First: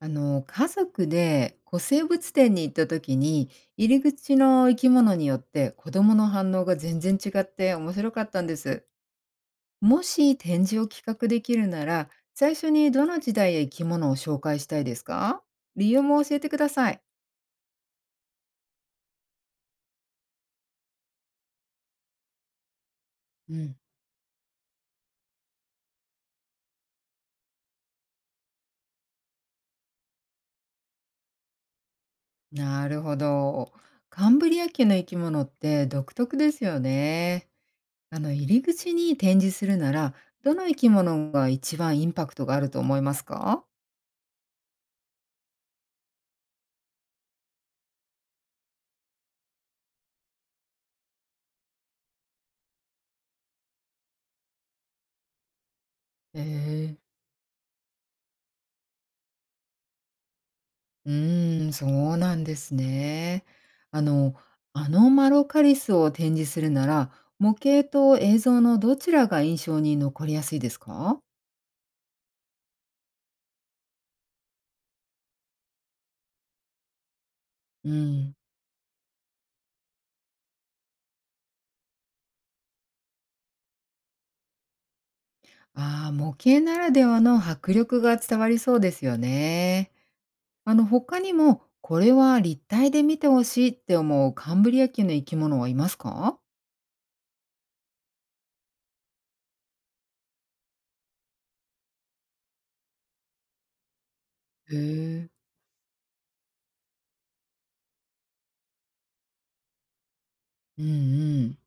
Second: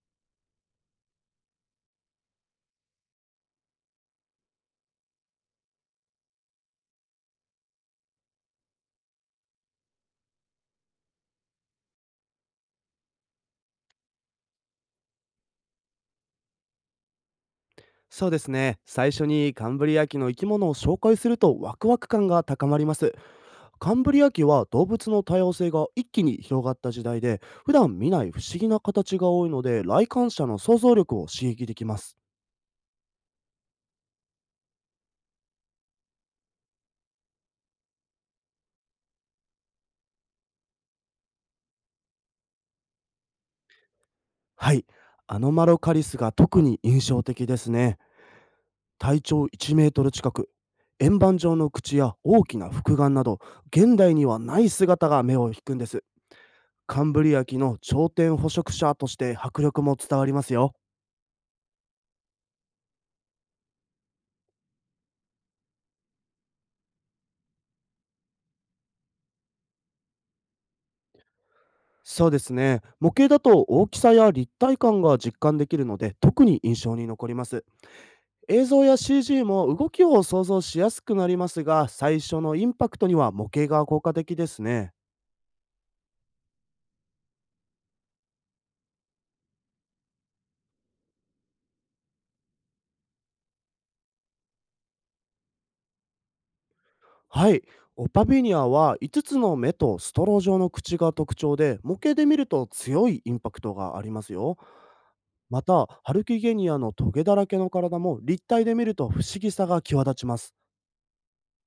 家族で古生物展に行った時に、入り口の生き物によって子供の反応が全然違って面白かったんです。もし展示を企画できるなら、最初にどの時代や生き物を紹介したいですか？理由も教えてください。そうですね。最初にカンブリア紀の生き物を紹介するとワクワク感が高まります。うん、カンブリア紀は動物の多様性が一気に広がった時代で、普段見ない不思議な形が多いので、来館者の想像力を刺激できます。なるほど。カンブリア紀の生き物って独特ですよね。入り口に展示するなら、どの生き物が一番インパクトがあると思いますか？はい。アノマロカリスが特に印象的ですね。体長1メートル近く、円盤状の口や大きな複眼など、現代にはない姿が目を引くんです。ええ。カンブリア紀の頂点捕食者として迫力も伝わりますよ。そうなんですね。あの、アノマロカリスを展示するなら、模型と映像のどちらが印象に残りやすいですか？そうですね。模型だと大きさや立体感が実感できるので、特に印象に残ります。うん。映像や CG も動きを想像しやすくなりますが、最初のインパクトには模型が効果的ですね。ああ、模型ならではの迫力が伝わりそうですよね。他にも、これは立体で見てほしいって思うカンブリア紀の生き物はいますか？はい。オパビニアは5つつの目とストロー状の口が特徴で、模型で見ると強いインパクトがありますよ。へえ。また、ハルキゲニアのトゲだらけの体も立体で見ると不思議さが際立ちます。うんうん。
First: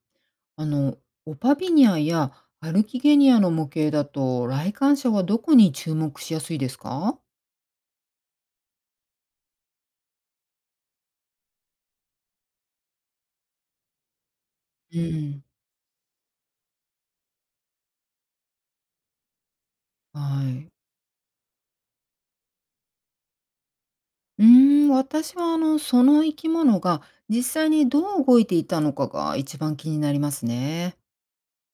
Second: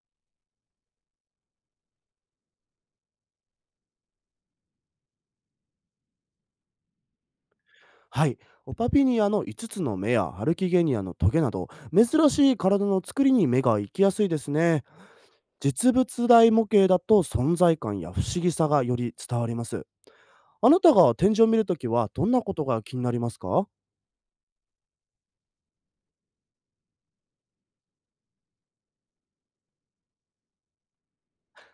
あの、オパビニアやアルキゲニアの模型だと、来館者はどこに注目しやすいですか？はい、オパピニアの5つつの目やハルキゲニアのトゲなど、珍しい体の作りに目が行きやすいですね。うん。実物大模型だと存在感や不思議さがより伝わります。はあい。なたが展示を見るときはどんなことが気になりますか？私はその生き物が実際にどう動いていたのかが一番気になりますね。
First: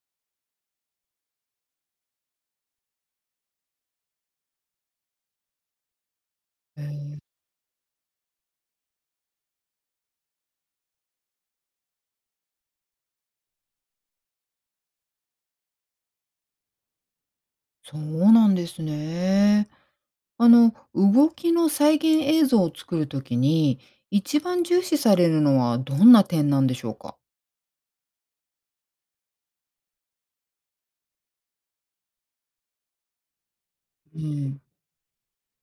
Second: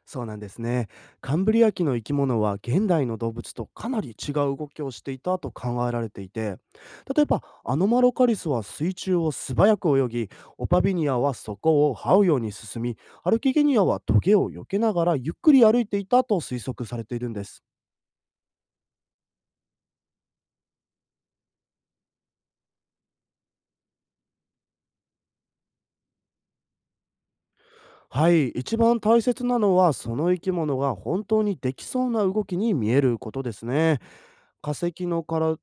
そうなんですね。カンブリア紀の生き物は現代の動物とかなり違う動きをしていたと考えられていて、へえ。例えばアノマロカリスは水中を素早く泳ぎ、オパビニアはそこを這うように進み、アルキゲニアはトゲを避けながらゆっくり歩いていたと推測されているんです。そうなんですね。動きの再現映像を作るときに、一番重視されるのはどんな点なんでしょうか？はい、一番大切なのはその生き物が本当にできそうな動きに見えることですね。うん。化石のから、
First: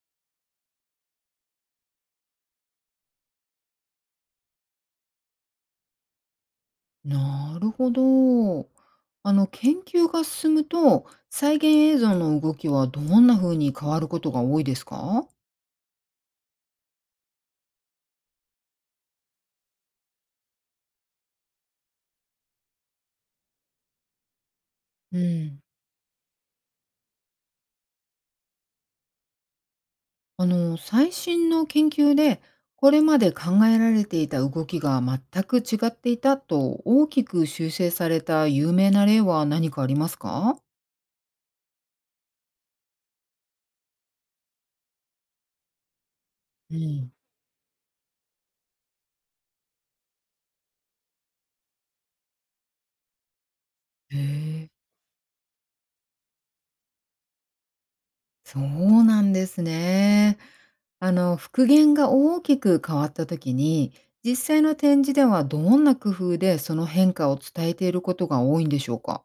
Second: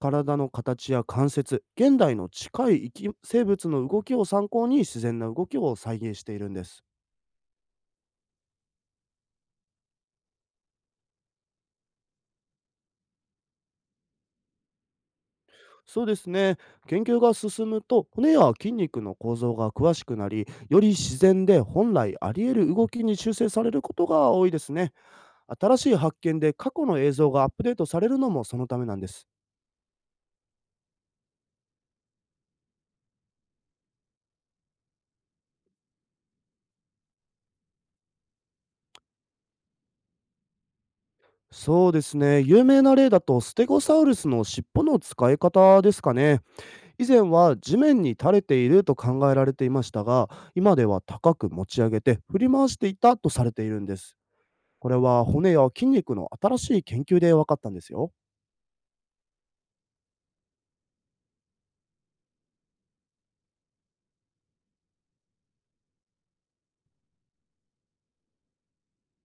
体の形や関節、現代の近い生き生物の動きを参考に自然な動きを再現しているんです。なるほど。研究が進むと、再現映像の動きはどんな風に変わることが多いですか？そうですね。研究が進むと骨や筋肉の構造が詳しくなり、より自然で本来あり得る動きに修正されることが多いですね。うん、新しい発見で過去の映像がアップデートされるのもそのためなんです。最新の研究で、これまで考えられていた動きが全く違っていたと大きく修正された有名な例は何かありますか？そうですね。有名な例だとステゴサウルスの尻尾の使い方ですかね。う以ん。前は地面に垂れていると考えられていましたが、今では高く持ち上げて振り回していたとされているんです。へえ。これは骨や筋肉の新しい研究で分かったんですよ。そうなんですね。復元が大きく変わった時に、実際の展示ではどんな工夫でその変化を伝えていることが多いんでしょうか？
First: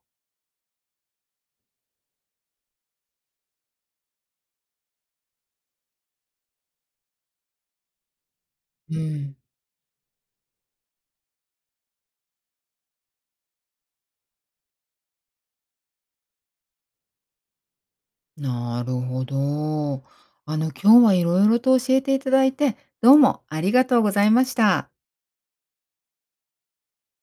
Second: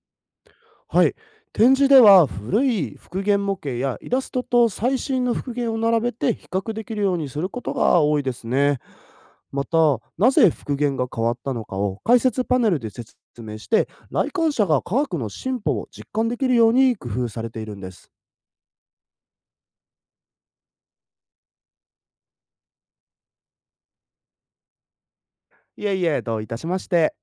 はい。展示では古い復元模型やイラストと最新の復元を並べて比較できるようにすることが多いですね。うん。また、なぜ復元が変わったのかを解説パネルで説明して、来館者が科学の進歩を実感できるように工夫されているんです。なるほど。今日はいろいろと教えていただいて、どうもありがとうございました。いえいえ、どういたしまして。